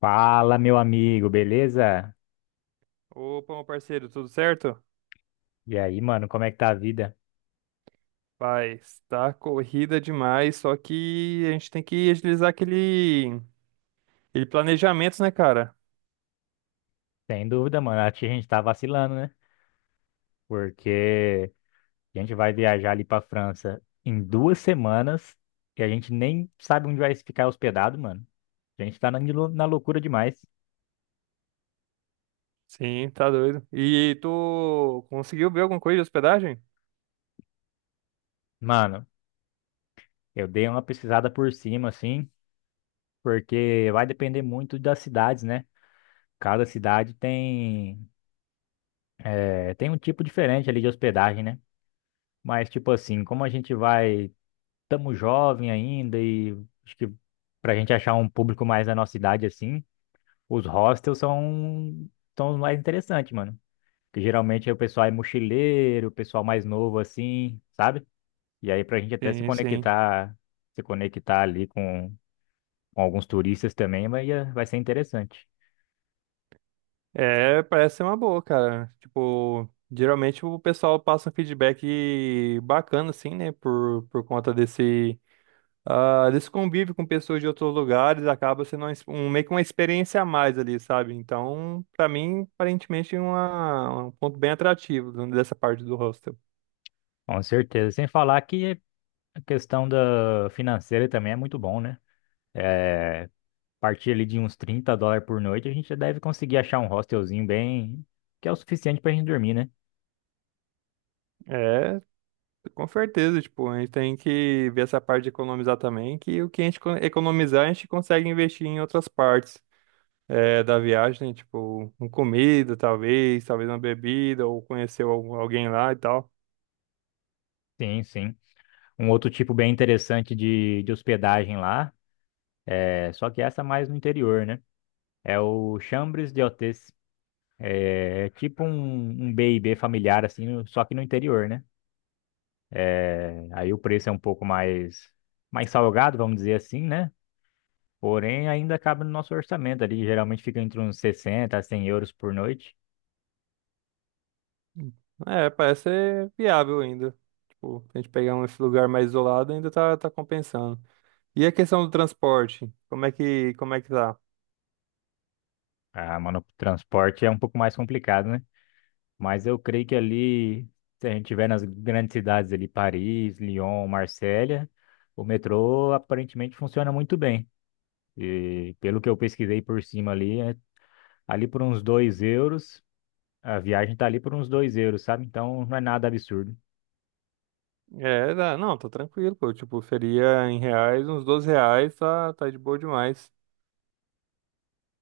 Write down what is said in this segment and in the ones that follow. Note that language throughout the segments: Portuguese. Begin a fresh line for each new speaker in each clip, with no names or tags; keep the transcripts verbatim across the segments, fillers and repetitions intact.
Fala, meu amigo, beleza?
Opa, meu parceiro, tudo certo?
E aí, mano, como é que tá a vida?
Paz, tá corrida demais, só que a gente tem que agilizar aquele, aquele planejamento, né, cara?
Sem dúvida, mano, acho que a gente tá vacilando, né? Porque a gente vai viajar ali pra França em duas semanas e a gente nem sabe onde vai ficar hospedado, mano. A gente tá na, lou- na loucura demais.
Sim, tá doido. E tu conseguiu ver alguma coisa de hospedagem?
Mano, eu dei uma pesquisada por cima, assim, porque vai depender muito das cidades, né? Cada cidade tem, eh, tem um tipo diferente ali de hospedagem, né? Mas, tipo assim, como a gente vai. Estamos jovem ainda e acho que pra gente achar um público mais da nossa idade assim, os hostels são, são os mais interessantes, mano. Porque geralmente é o pessoal é mochileiro, o pessoal mais novo assim, sabe? E aí pra gente até se
Sim, sim.
conectar, se conectar ali com, com alguns turistas também, vai, vai ser interessante.
É, parece ser uma boa, cara. Tipo, geralmente o pessoal passa um feedback bacana, assim, né, por, por conta desse. Ah, desse convívio com pessoas de outros lugares acaba sendo uma ex- um, meio que uma experiência a mais ali, sabe? Então, pra mim, aparentemente, é uma, um ponto bem atrativo dessa parte do hostel.
Com certeza. Sem falar que a questão da financeira também é muito bom, né? É, partir ali de uns trinta dólares por noite, a gente já deve conseguir achar um hostelzinho bem, que é o suficiente pra gente dormir, né?
É, com certeza, tipo, a gente tem que ver essa parte de economizar também, que o que a gente co- economizar, a gente consegue investir em outras partes é, da viagem, né? Tipo, em comida, talvez, talvez uma bebida, ou conhecer algum- alguém lá e tal.
Sim, sim. Um outro tipo bem interessante de, de hospedagem lá, é, só que essa é mais no interior, né? É o Chambres de Hôtes. É tipo um, um b e b familiar, assim, no- só que no interior, né? É, aí o preço é um pouco mais, mais salgado, vamos dizer assim, né? Porém, ainda cabe no nosso orçamento ali. Geralmente fica entre uns sessenta a cem euros por noite.
É, parece ser viável ainda. Tipo, se a gente pegar um esse lugar mais isolado, ainda tá, tá compensando. E a questão do transporte? Como é que, como é que tá?
Ah, mano, o transporte é um pouco mais complicado, né? Mas eu creio que ali, se a gente tiver nas grandes cidades ali, Paris, Lyon, Marsella, o metrô aparentemente funciona muito bem. E pelo que eu pesquisei por cima ali, é- ali por uns dois euros, a viagem tá ali por uns dois euros, sabe? Então não é nada absurdo.
É, dá- não, tá tranquilo, pô. Tipo, seria em reais, uns doze reais, tá, tá de boa demais.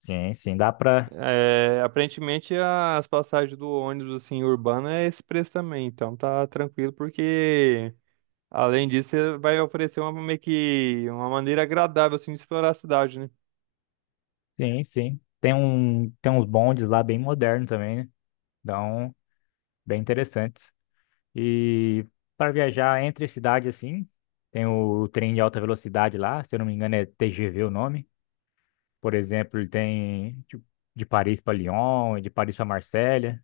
Sim, sim, dá pra.
É, aparentemente as passagens do ônibus, assim, urbano é esse preço também, então tá tranquilo, porque além disso, você vai oferecer uma, meio que uma maneira agradável, assim, de explorar a cidade, né?
Sim, sim. Tem um, tem uns bondes lá bem modernos também, né? Então, bem interessantes. E para viajar entre cidades assim, tem o trem de alta velocidade lá, se eu não me engano é T G V o nome. Por exemplo, ele tem de, de Paris para Lyon, e de Paris para Marselha.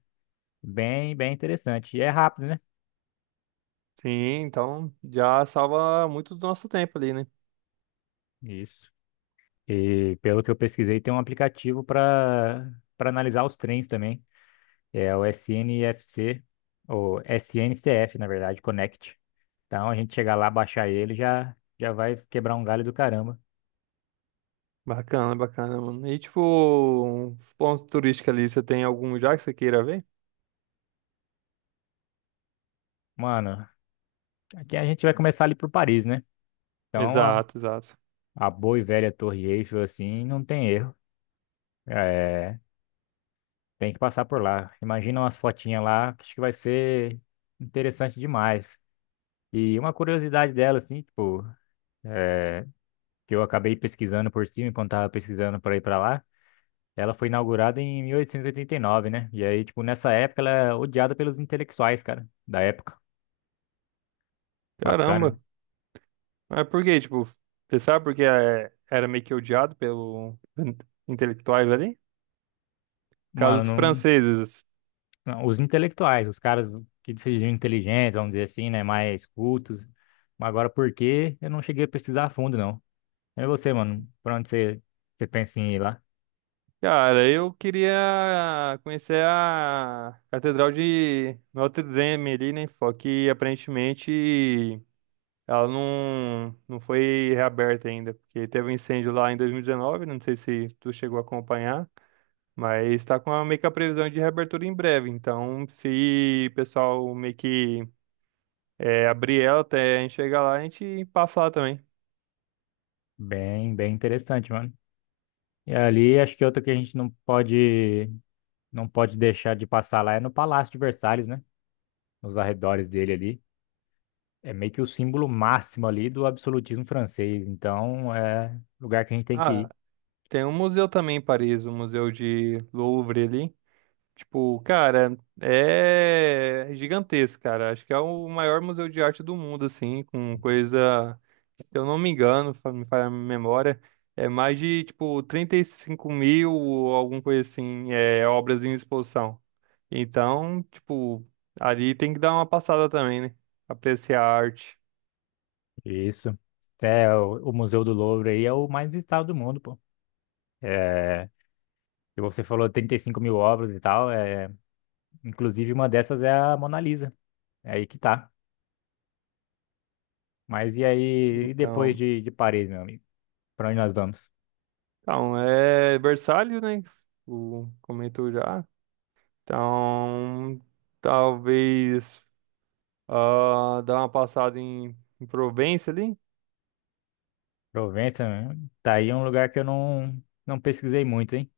Bem, bem interessante. E é rápido, né?
Sim, então já salva muito do nosso tempo ali, né?
Isso. E pelo que eu pesquisei, tem um aplicativo para para analisar os trens também. É o S N F C, ou S N C F, na verdade, Connect. Então a gente chegar lá, baixar ele, já já vai quebrar um galho do caramba.
Bacana, bacana, mano. E tipo, um ponto turístico ali, você tem algum já que você queira ver?
Mano, aqui a gente vai começar ali por Paris, né? Então a,
Exato, exato.
a boa e velha Torre Eiffel, assim, não tem erro. É, tem que passar por lá. Imagina umas fotinhas lá, que acho que vai ser interessante demais. E uma curiosidade dela, assim, tipo, é, que eu acabei pesquisando por cima enquanto tava pesquisando para ir para lá, ela foi inaugurada em mil oitocentos e oitenta e nove, né? E aí, tipo, nessa época ela é odiada pelos intelectuais, cara, da época. Bacana,
Caramba.
né?
Mas por quê? Tipo, você sabe porque é, era meio que odiado pelos intelectuais ali?
Mano,
Casos
não.
franceses.
Não, os intelectuais, os caras que se diziam inteligentes, vamos dizer assim, né? Mais cultos. Mas agora, por quê? Eu não cheguei a pesquisar a fundo, não. É você, mano. Pra onde você, você pensa em ir lá?
Cara, eu queria conhecer a Catedral de Notre Dame ali, né? Só que aparentemente ela não, não foi reaberta ainda, porque teve um incêndio lá em dois mil e dezenove, não sei se tu chegou a acompanhar, mas está com a, meio que a previsão de reabertura em breve. Então, se o pessoal meio que é, abrir ela até a gente chegar lá, a gente passa lá também.
Bem, bem interessante, mano. E ali, acho que outra que a gente não pode, não pode deixar de passar lá é no Palácio de Versalhes, né? Nos arredores dele ali. É meio que o símbolo máximo ali do absolutismo francês. Então, é lugar que a gente tem que
Ah,
ir.
tem um museu também em Paris, o Museu de Louvre ali. Tipo, cara, é gigantesco, cara. Acho que é o maior museu de arte do mundo, assim, com coisa, se eu não me engano, fa- me falha a memória, é mais de, tipo, trinta e cinco mil ou alguma coisa assim, é, obras em exposição. Então, tipo, ali tem que dar uma passada também, né? Apreciar a arte.
Isso. É, o, o Museu do Louvre aí é o mais visitado do mundo, pô. É, e você falou trinta e cinco mil obras e tal, é, inclusive uma dessas é a Mona Lisa. É aí que tá. Mas e aí, e depois
Então,
de, de Paris, meu amigo? Pra onde nós vamos?
então é versátil, né? O comentou já. Então, talvez, ah, dar uma passada em, em Provença ali.
Provença, né? Tá aí um lugar que eu não, não pesquisei muito, hein?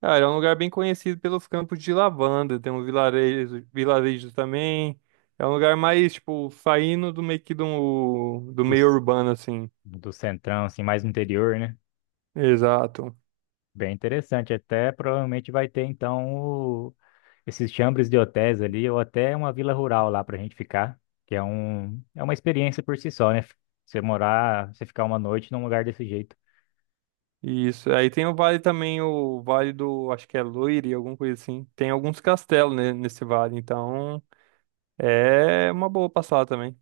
Cara, é um lugar bem conhecido pelos campos de lavanda. Tem um vilarejo, vilarejo também. É um lugar mais, tipo, saindo do meio que do, do
Do,
meio
c-
urbano, assim.
do centrão, assim, mais no interior, né?
Exato.
Bem interessante. Até provavelmente vai ter, então, o- esses chambres de hotéis ali, ou até uma vila rural lá pra gente ficar, que é um, é uma experiência por si só, né? Você morar, você ficar uma noite num lugar desse jeito.
Isso. Aí tem o vale também, o vale do, acho que é Loire, alguma coisa assim. Tem alguns castelos, né, nesse vale, então é uma boa passada também.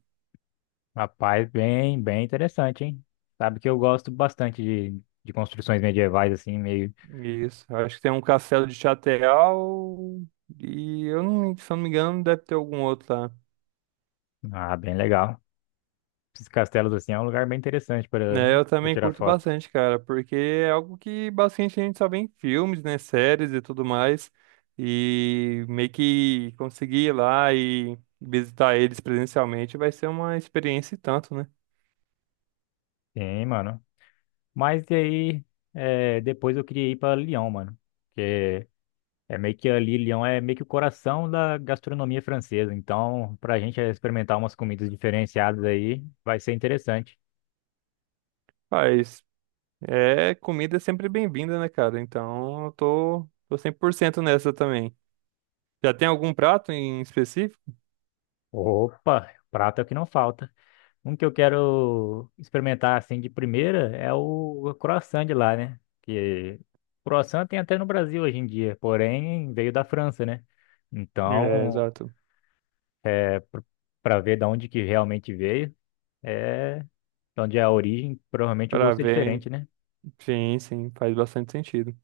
Rapaz, bem, bem interessante, hein? Sabe que eu gosto bastante de, de construções medievais, assim, meio.
Isso. Acho que tem um castelo de Chateau e eu não, se eu não me engano, deve ter algum outro lá.
Ah, bem legal. Esses castelos, assim, é um lugar bem interessante para
É, eu
para
também
tirar
curto
foto.
bastante, cara, porque é algo que bastante a gente só vê em filmes, né, séries e tudo mais, e meio que conseguir ir lá e visitar eles presencialmente vai ser uma experiência e tanto, né?
Sim, mano. Mas e aí, é, depois eu queria ir para Lyon, mano. Porque é meio que ali, Lyon é meio que o coração da gastronomia francesa. Então, pra gente experimentar umas comidas diferenciadas aí, vai ser interessante.
Mas é, comida é sempre bem-vinda, né, cara? Então eu tô, tô cem por cento nessa também. Já tem algum prato em específico?
Opa, prato é o que não falta. Um que eu quero experimentar assim de primeira é o croissant de lá, né? Que croissant tem até no Brasil hoje em dia, porém veio da França, né?
É,
Então,
exato.
é para ver da onde que realmente veio, é de onde é a origem, provavelmente o
Para
gosto é
ver,
diferente, né?
sim, sim, faz bastante sentido.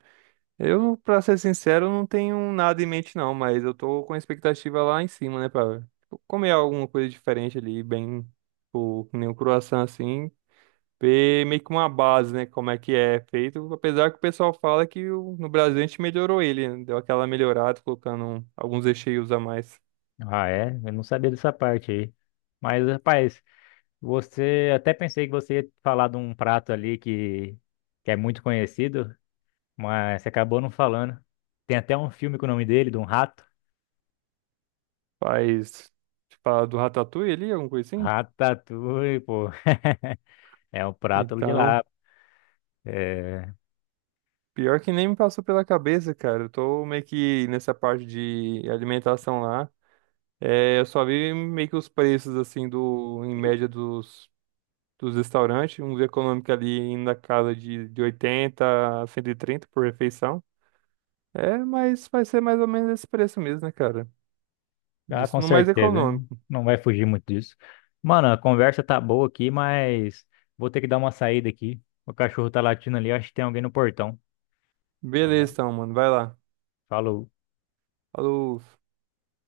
Eu, pra ser sincero, não tenho nada em mente não, mas eu tô com a expectativa lá em cima, né, pra tipo, comer alguma coisa diferente ali, bem, tipo, que nem um croissant assim, ver meio que uma base, né, como é que é feito, apesar que o pessoal fala que o- no Brasil a gente melhorou ele, né, deu aquela melhorada, colocando alguns recheios a mais,
Ah, é? Eu não sabia dessa parte aí. Mas, rapaz, você até pensei que você ia falar de um prato ali que, que é muito conhecido, mas você acabou não falando. Tem até um filme com o nome dele, de um rato.
faz, tipo, a do ratatouille ali, alguma coisa assim,
Ratatouille, pô. É um prato de
então...
lá. É...
Pior que nem me passou pela cabeça, cara. Eu tô meio que nessa parte de alimentação lá. É, eu só vi meio que os preços, assim, do, em média dos, dos restaurantes. Um econômico ali indo na casa de, de oitenta a cento e trinta por refeição. É, mas vai ser mais ou menos esse preço mesmo, né, cara?
Ah, com
Isso no mais
certeza, né?
econômico.
Não vai fugir muito disso. Mano, a conversa tá boa aqui, mas vou ter que dar uma saída aqui. O cachorro tá latindo ali, acho que tem alguém no portão.
Beleza, então, mano. Vai lá.
Falou.
Falou.